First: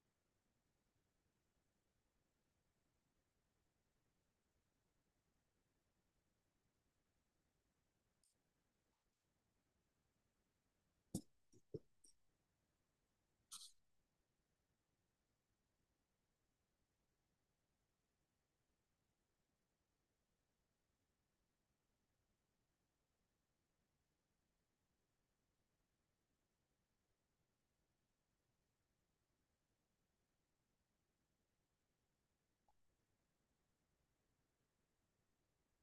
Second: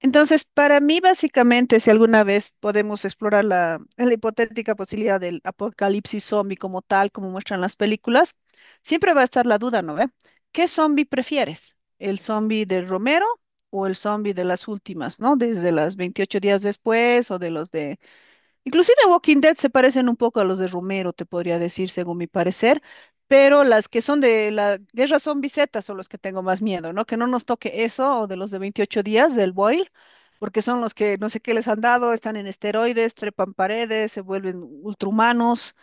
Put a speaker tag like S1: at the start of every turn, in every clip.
S1: Entonces, para mí, básicamente, si alguna vez podemos explorar la hipotética posibilidad del apocalipsis zombie como tal, como muestran las películas, siempre va a estar la duda, ¿no ve? ¿Qué zombie prefieres? ¿El zombie de Romero o el zombie de las últimas, ¿no? Desde las 28 días después o de los de Inclusive Walking Dead se parecen un poco a los de Romero, te podría decir, según mi parecer, pero las que son de la guerra zombie Z son los que tengo más miedo, ¿no? Que no nos toque eso o de los de 28 días del boil, porque son los que no sé qué les han dado, están en esteroides, trepan paredes, se vuelven ultrahumanos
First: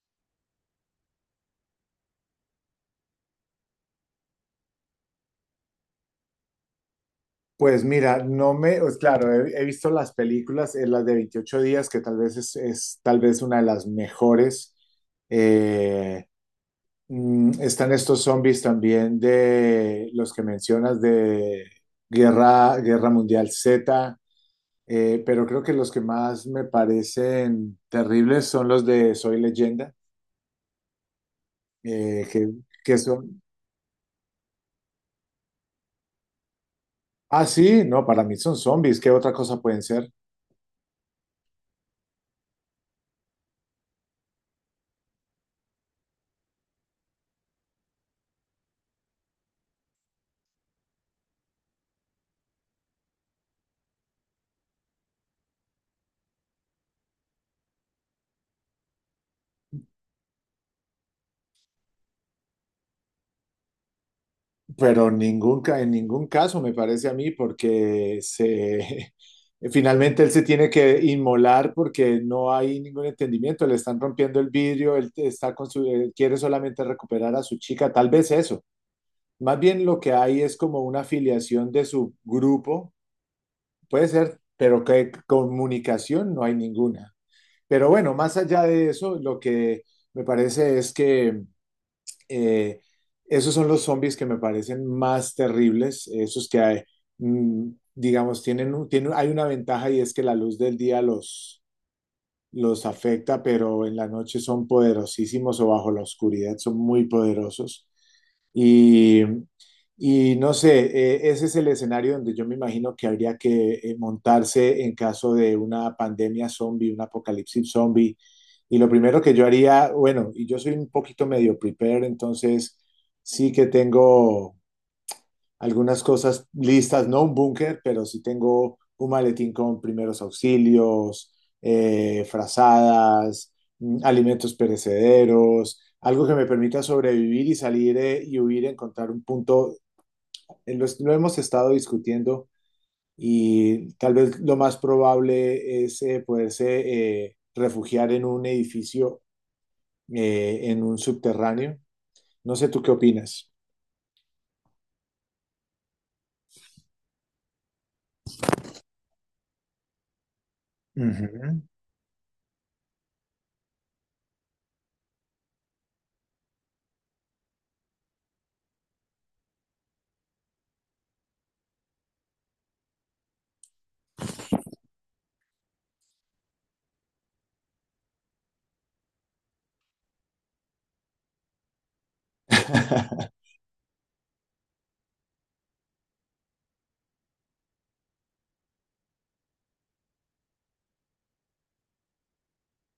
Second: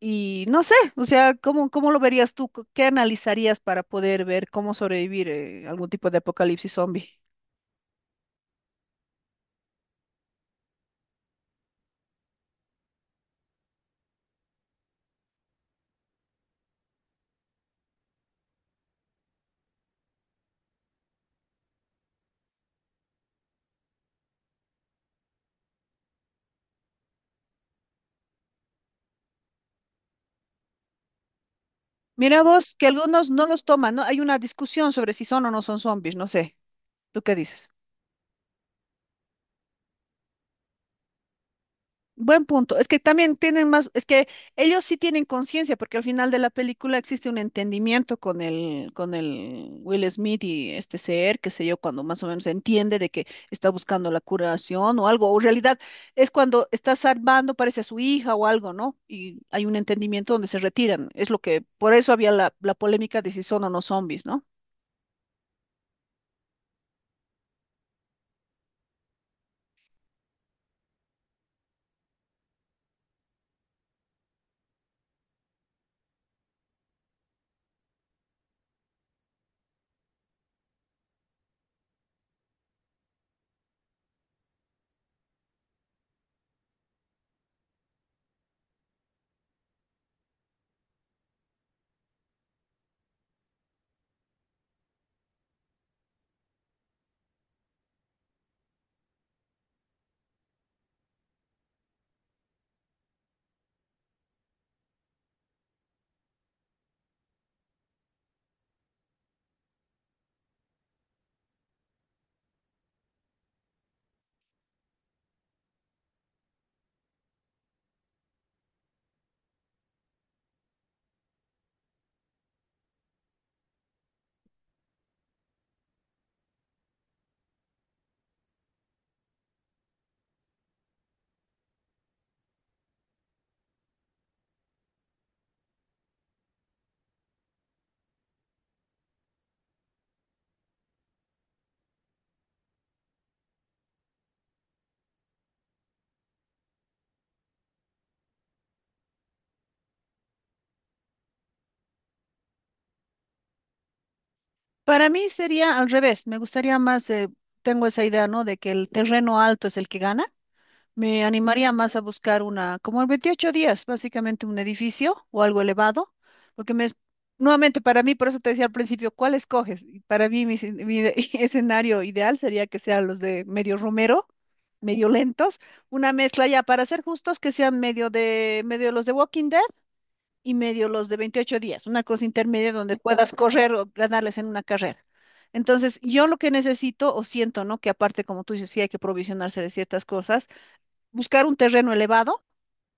S1: y no sé, o sea, ¿cómo lo verías tú? ¿Qué analizarías para poder ver cómo sobrevivir algún tipo de apocalipsis zombie?
S2: Pues mira, no me, pues claro, he visto las películas, las de 28 días, que tal vez es tal vez una de las mejores. Eh, están estos zombies también de los que mencionas de Guerra Mundial Z, pero creo que los que más me parecen terribles son los de Soy Leyenda. eh,
S1: Mira
S2: que,
S1: vos, que
S2: que
S1: algunos
S2: son,
S1: no los toman, ¿no? Hay una discusión sobre si son o no son zombies, no sé. ¿Tú qué
S2: ah,
S1: dices?
S2: sí, no, para mí son zombies. ¿Qué otra cosa pueden ser?
S1: Buen punto. Es que también tienen más, es que ellos sí tienen conciencia, porque al final de la película existe un entendimiento con el Will Smith y este ser, qué sé yo, cuando más o menos entiende de que está buscando la curación o algo, o en realidad es cuando está salvando, parece a su hija o algo, ¿no? Y hay un entendimiento donde se retiran. Es lo que, por eso había la polémica de si son o no zombies, ¿no?
S2: Pero en ningún caso me parece a mí. Finalmente él se tiene que inmolar porque no hay ningún entendimiento, le están rompiendo el vidrio, él quiere solamente recuperar a su chica, tal vez eso. Más bien lo que hay es como una afiliación de su grupo, puede ser, pero que comunicación no hay ninguna. Pero bueno, más allá de eso, lo que me parece es que eh, esos son los zombies que me parecen más terribles, esos que hay, mm, digamos, hay una ventaja y es que la luz del día los afecta, pero en la noche son poderosísimos o bajo la oscuridad son muy poderosos. Y, y no sé, ese es el escenario donde yo me imagino que habría que montarse en caso de una pandemia zombie, un apocalipsis zombie. Y lo primero que yo haría, bueno, y yo soy un poquito medio prepared, entonces sí que tengo algunas cosas listas, no un búnker, pero sí tengo un maletín con primeros auxilios, frazadas, alimentos perecederos, algo que me permita sobrevivir y salir y huir, encontrar un punto. Lo hemos estado discutiendo y tal vez lo más probable es poderse refugiar en un edificio, en un subterráneo. No sé tú qué opinas.
S1: Para mí sería al revés, me gustaría más, tengo esa idea, ¿no? De que el terreno alto es el que gana. Me
S2: Ujú.
S1: animaría más a buscar una, como en 28 días, básicamente un edificio o algo elevado, porque nuevamente para mí, por eso te decía al principio, ¿cuál escoges? Y para mí, mi, escen- mi de- escenario ideal sería que sean los de medio romero, medio lentos, una mezcla ya, para ser justos, que sean medio los de Walking Dead y medio los de 28 días, una cosa intermedia donde puedas correr o ganarles en una carrera. Entonces, yo lo que necesito o siento, ¿no? Que aparte, como tú dices, sí hay que provisionarse de ciertas cosas, buscar un terreno elevado,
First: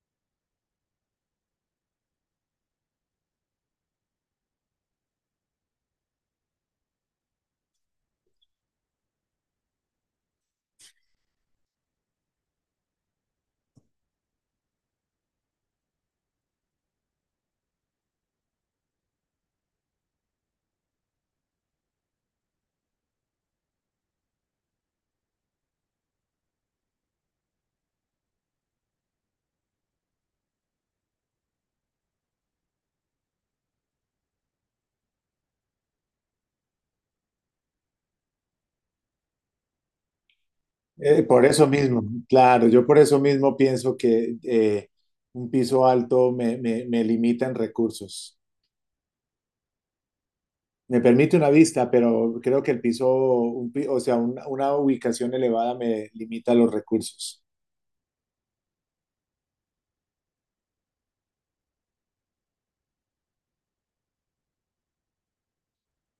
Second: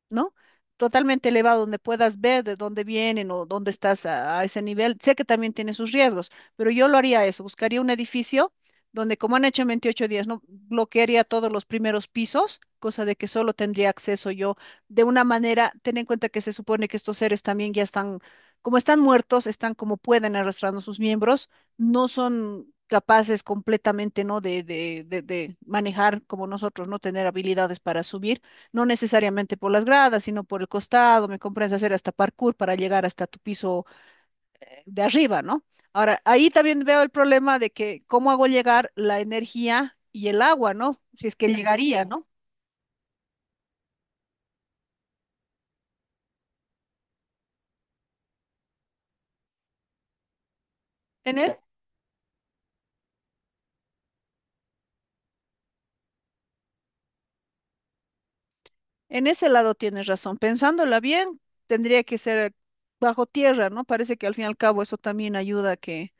S1: ¿no? Totalmente elevado, donde puedas ver de dónde vienen o dónde estás a ese nivel. Sé que también tiene sus riesgos, pero yo lo haría eso, buscaría un edificio donde, como han hecho en 28 días, no bloquearía todos los primeros pisos, cosa de que solo tendría acceso yo de una manera, ten en cuenta que se supone que estos seres también ya están, como están muertos, están como pueden arrastrando sus miembros, no son capaces completamente, ¿no? De manejar como nosotros, no tener habilidades para subir no necesariamente por las gradas, sino por el costado, me comprendes, hacer hasta parkour para llegar hasta tu piso de arriba, ¿no? Ahora, ahí también veo el problema de que cómo hago llegar la energía y el agua, ¿no?
S2: Eh,
S1: Si es
S2: por
S1: que
S2: eso mismo,
S1: llegaría, ¿no?
S2: claro, yo por eso mismo pienso que un piso alto me limita en recursos. Me permite
S1: En
S2: una
S1: es-
S2: vista, pero creo que el piso, un pi- o sea, una ubicación elevada me limita los recursos.
S1: en ese lado tienes razón. Pensándola bien, tendría que ser bajo tierra, ¿no? Parece que al fin y al cabo eso también ayuda a que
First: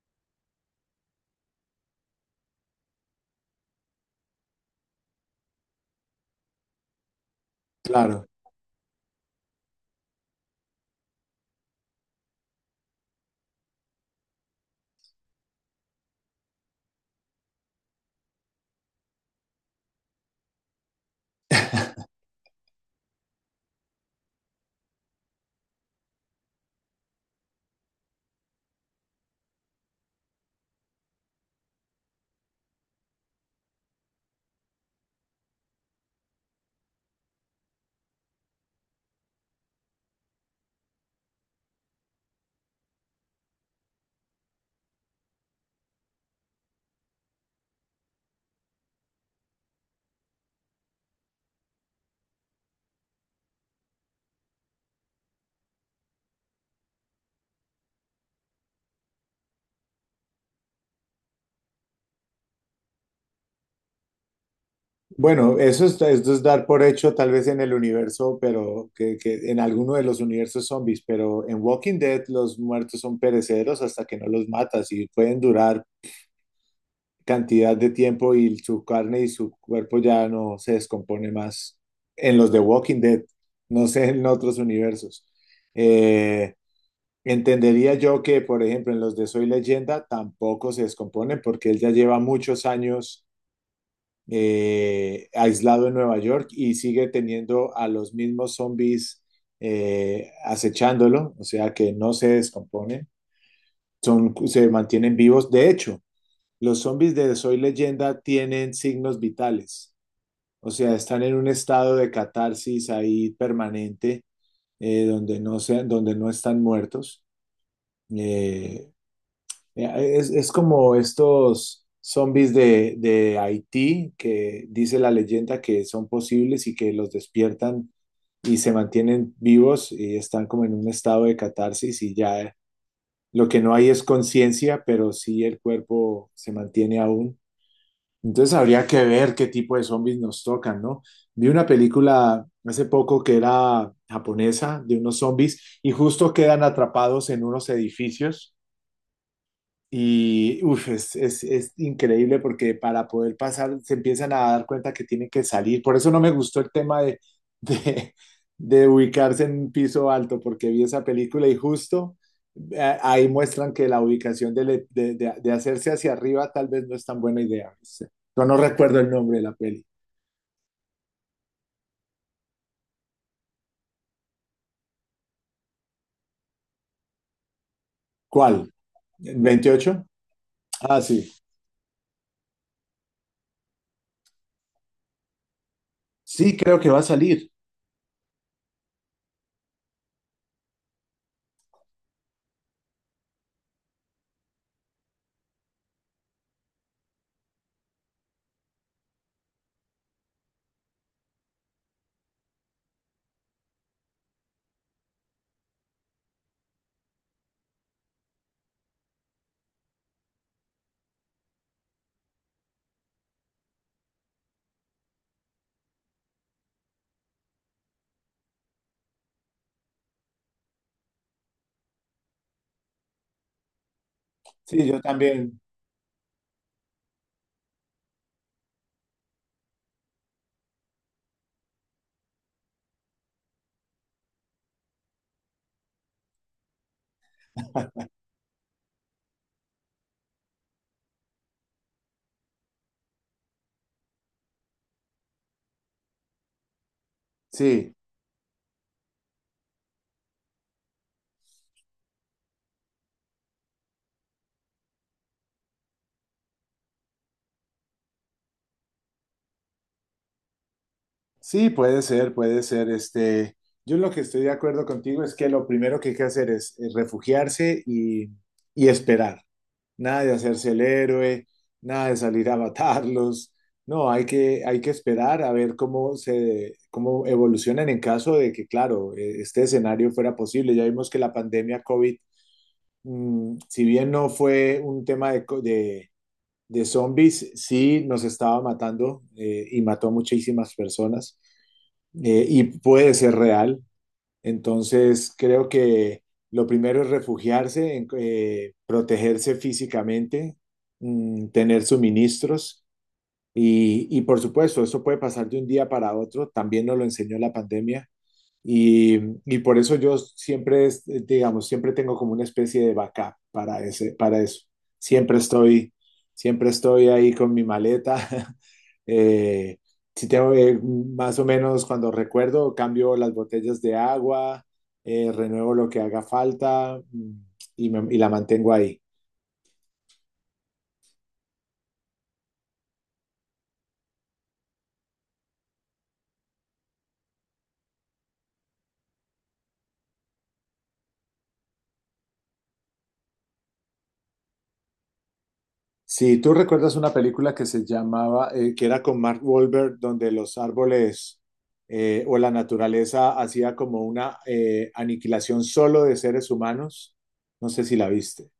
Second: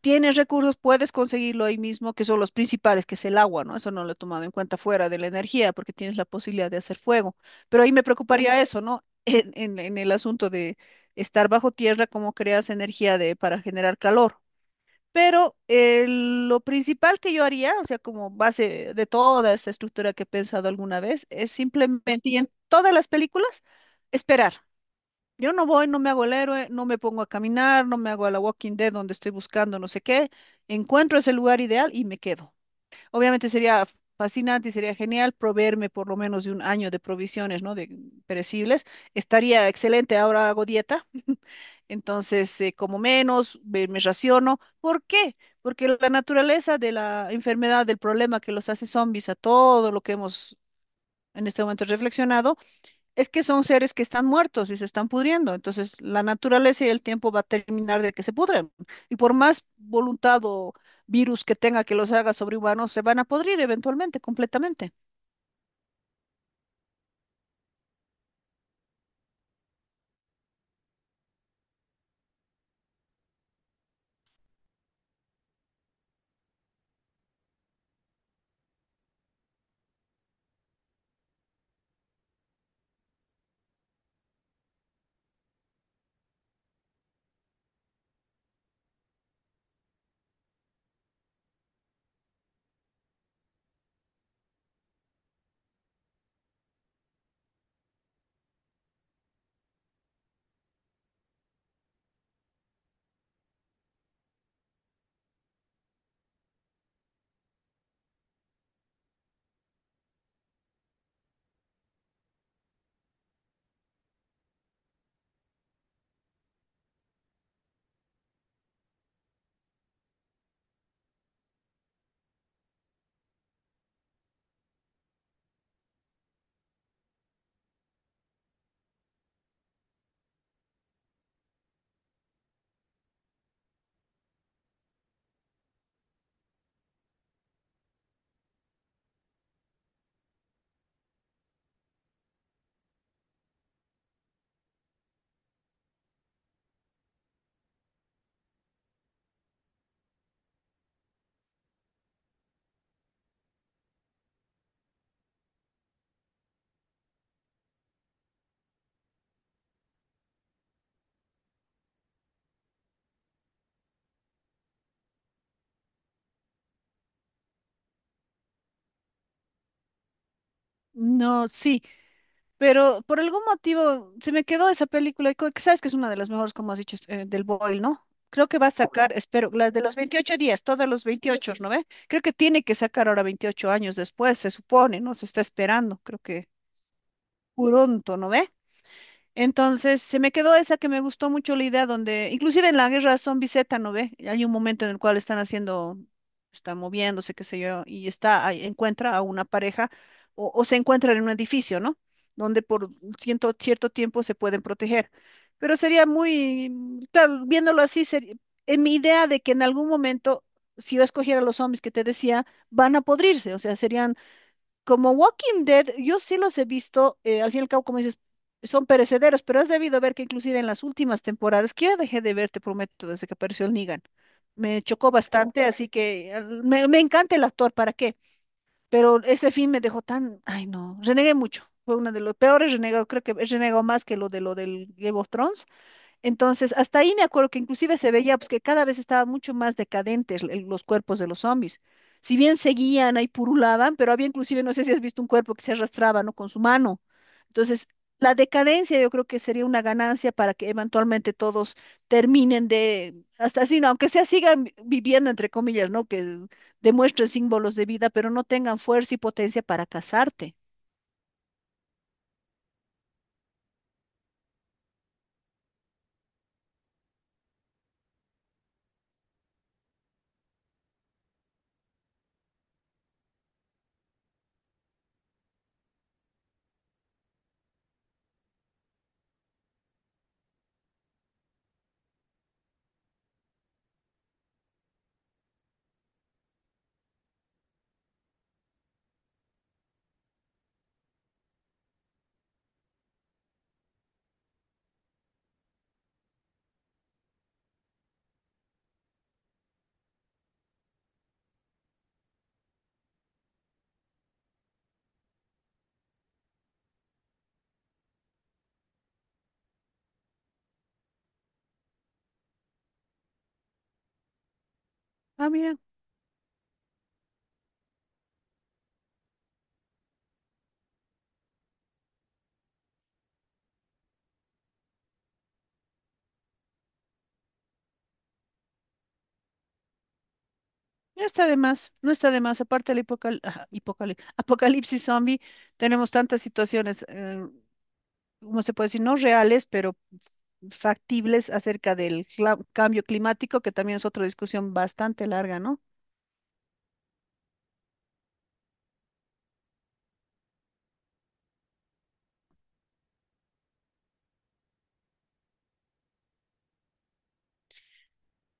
S1: tienes recursos, puedes conseguirlo ahí mismo, que son los principales, que es el agua, ¿no? Eso no lo he tomado en cuenta fuera de la energía, porque tienes la posibilidad de hacer fuego. Pero ahí me
S2: Claro.
S1: preocuparía eso, ¿no? En el asunto de estar bajo tierra, cómo creas energía de, para generar calor. Pero lo principal que yo haría, o sea, como base de toda esta estructura que he pensado alguna vez, es simplemente, y en todas las películas, esperar. Yo no voy, no me hago el héroe, no me pongo a caminar, no me hago a la Walking Dead donde estoy buscando no sé qué. Encuentro ese lugar ideal y me quedo. Obviamente sería fascinante y sería genial proveerme por lo menos de un año de provisiones, ¿no? De perecibles. Estaría excelente, ahora hago dieta. Entonces, como menos, me raciono. ¿Por qué? Porque la naturaleza de la enfermedad, del problema que los hace zombies a todo lo que hemos en este momento reflexionado, es que son seres que están muertos y se están pudriendo, entonces la naturaleza y el tiempo va a terminar de que se pudren. Y por más voluntad o virus que tenga que los haga sobrehumanos, se van a podrir eventualmente, completamente.
S2: Bueno, esto es dar por hecho tal vez en el universo, pero que en alguno de los universos zombies, pero en Walking Dead los muertos son perecederos hasta que no los matas y pueden durar cantidad de tiempo y su carne y su cuerpo ya no se descompone más en los de Walking Dead, no sé en otros universos. Eh, entendería yo que, por ejemplo, en los de Soy Leyenda tampoco se descomponen porque él ya lleva muchos años aislado en Nueva York y sigue teniendo a los mismos zombies acechándolo, o sea que no se descomponen, se mantienen vivos. De hecho, los zombies de Soy Leyenda tienen signos vitales, o sea, están en un estado de catarsis ahí permanente, donde no están muertos. Eh, es como estos zombies de Haití, que dice la leyenda que son posibles y que los despiertan y se mantienen vivos y están como en un estado de catarsis y ya lo que no hay es conciencia, pero sí el cuerpo se mantiene aún. Entonces habría que ver qué tipo de zombies nos tocan, ¿no? Vi una película hace poco que era japonesa de unos zombies y justo quedan atrapados en unos edificios. Y uf, es increíble porque para poder pasar se empiezan a dar cuenta que tienen que salir. Por eso no me gustó el tema de, de, de ubicarse en un piso alto, porque vi esa película y justo ahí muestran que la ubicación de, le- de hacerse hacia arriba tal vez no es tan buena idea. Yo no recuerdo el nombre de la peli.
S1: No, sí, pero por algún motivo se me quedó esa película, y que sabes que es una de las mejores, como has dicho, del Boyle, ¿no? Creo que va
S2: ¿Cuál?
S1: a sacar, espero, la de los
S2: ¿28?
S1: 28 días, todos
S2: Ah,
S1: los
S2: sí.
S1: 28, ¿no ve? Creo que tiene que sacar ahora 28 años después, se supone, ¿no? Se está esperando, creo que
S2: Sí, creo que va a salir.
S1: pronto, ¿no ve? Entonces, se me quedó esa que me gustó mucho la idea donde, inclusive en la guerra zombie Z, ¿no ve? Hay un momento en el cual están haciendo, están moviéndose, qué sé yo, y está, ahí encuentra a una pareja o se encuentran en un edificio, ¿no? Donde por cierto, cierto tiempo se pueden proteger. Pero sería muy, claro, viéndolo así, sería, en mi idea de que en algún momento, si yo escogiera los zombies que te decía, van a podrirse, o sea, serían como Walking Dead, yo sí los he visto, al fin y al cabo, como dices, son perecederos, pero has debido ver que inclusive en las últimas temporadas, que yo dejé de ver, te prometo, desde que apareció el Negan, me
S2: Sí, yo
S1: chocó
S2: también.
S1: bastante, así que me encanta el actor, ¿para qué? Pero este fin me dejó tan, ay no, renegué mucho, fue uno de los peores renegados, creo que he renegado más que lo del Game of Thrones, entonces, hasta ahí me acuerdo que inclusive se veía pues, que cada vez estaban mucho más decadentes los cuerpos de los zombies. Si bien seguían ahí purulaban, pero había inclusive, no sé si has visto un cuerpo que se arrastraba, ¿no? Con su mano. Entonces,
S2: Sí.
S1: la decadencia yo creo que sería una ganancia para que eventualmente todos terminen de, hasta así, ¿no? Aunque sea sigan viviendo, entre comillas, ¿no? Que demuestren símbolos de vida, pero no tengan fuerza y potencia para casarte.
S2: Sí, puede ser, puede ser. Este, yo lo que estoy de acuerdo contigo es que lo primero que hay que hacer es refugiarse y esperar. Nada de hacerse el héroe, nada de salir a matarlos. No, hay que esperar a ver cómo evolucionan en caso de que, claro, este escenario fuera posible. Ya vimos que la pandemia COVID, si bien no fue un tema de, co- de zombies sí nos estaba matando y mató a muchísimas personas y puede ser real. Entonces creo que lo primero es refugiarse, protegerse físicamente, tener suministros y por supuesto, eso puede pasar de un día para otro. También nos lo enseñó la pandemia. Y, y por eso yo siempre, digamos, siempre tengo como una especie de backup para eso. Siempre
S1: Ah mira.
S2: estoy, siempre estoy ahí con mi maleta. Eh, si tengo, más o menos cuando recuerdo, cambio las botellas de agua, renuevo lo que haga falta, y la mantengo ahí.
S1: No está de más, no está de más. Aparte del apocalipsis zombie, tenemos tantas situaciones, ¿cómo se puede decir? No reales, pero factibles acerca del cambio climático, que también es otra discusión bastante larga, ¿no?
S2: Si tú recuerdas una película que se llamaba, que era con Mark Wahlberg, donde los árboles o la naturaleza hacía como una aniquilación solo de seres humanos, no sé si la viste.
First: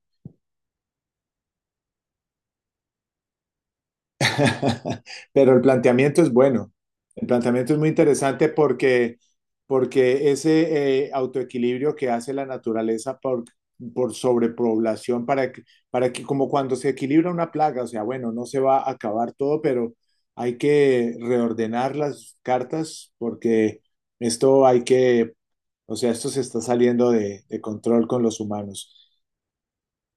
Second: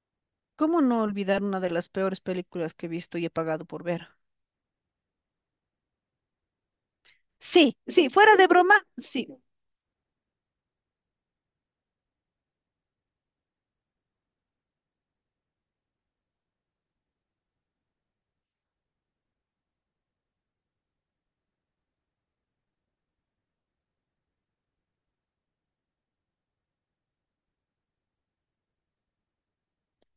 S1: ¿Cómo no olvidar una de las peores películas que he visto y he pagado por ver?
S2: Pero el planteamiento es bueno. El planteamiento
S1: Sí,
S2: es muy
S1: sí, fuera de
S2: interesante
S1: broma,
S2: porque,
S1: sí.
S2: porque ese autoequilibrio que hace la naturaleza por sobrepoblación, para que, como cuando se equilibra una plaga, o sea, bueno, no se va a acabar todo, pero hay que reordenar las cartas porque esto hay que, o sea, esto se está saliendo de control con los humanos.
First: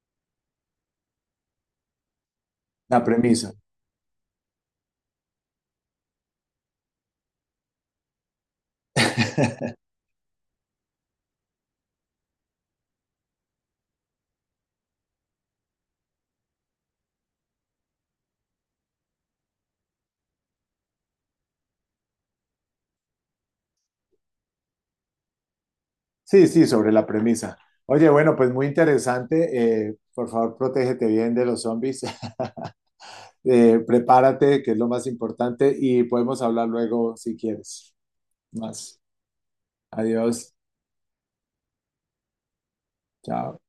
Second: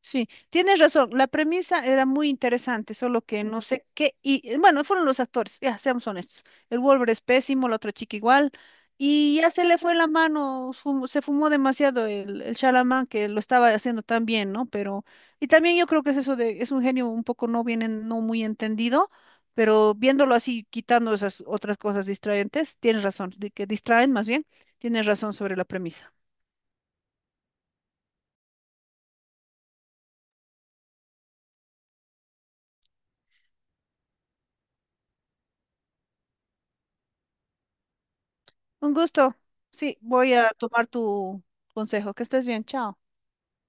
S1: Sí, tienes razón. La premisa era muy interesante,
S2: La
S1: solo que
S2: premisa.
S1: no sé qué. Y bueno, fueron los actores, ya seamos honestos. El Wolver es pésimo, la otra chica igual. Y ya se le fue la mano, se fumó demasiado el Shyamalan, que lo estaba haciendo tan bien, ¿no? Pero, y también yo creo que es eso de, es un genio un poco no bien, no muy entendido, pero viéndolo así, quitando esas otras cosas distraentes, tienes razón, de que distraen más bien, tienes razón sobre la premisa.
S2: Sí, sí, sobre la premisa. Oye, bueno, pues muy interesante. Por favor, protégete bien de los zombies. Prepárate, que es lo más importante, y podemos hablar luego si quieres.
S1: Un
S2: Más.
S1: gusto. Sí, voy a
S2: Adiós.
S1: tomar tu consejo. Que estés bien. Chao.
S2: Chao.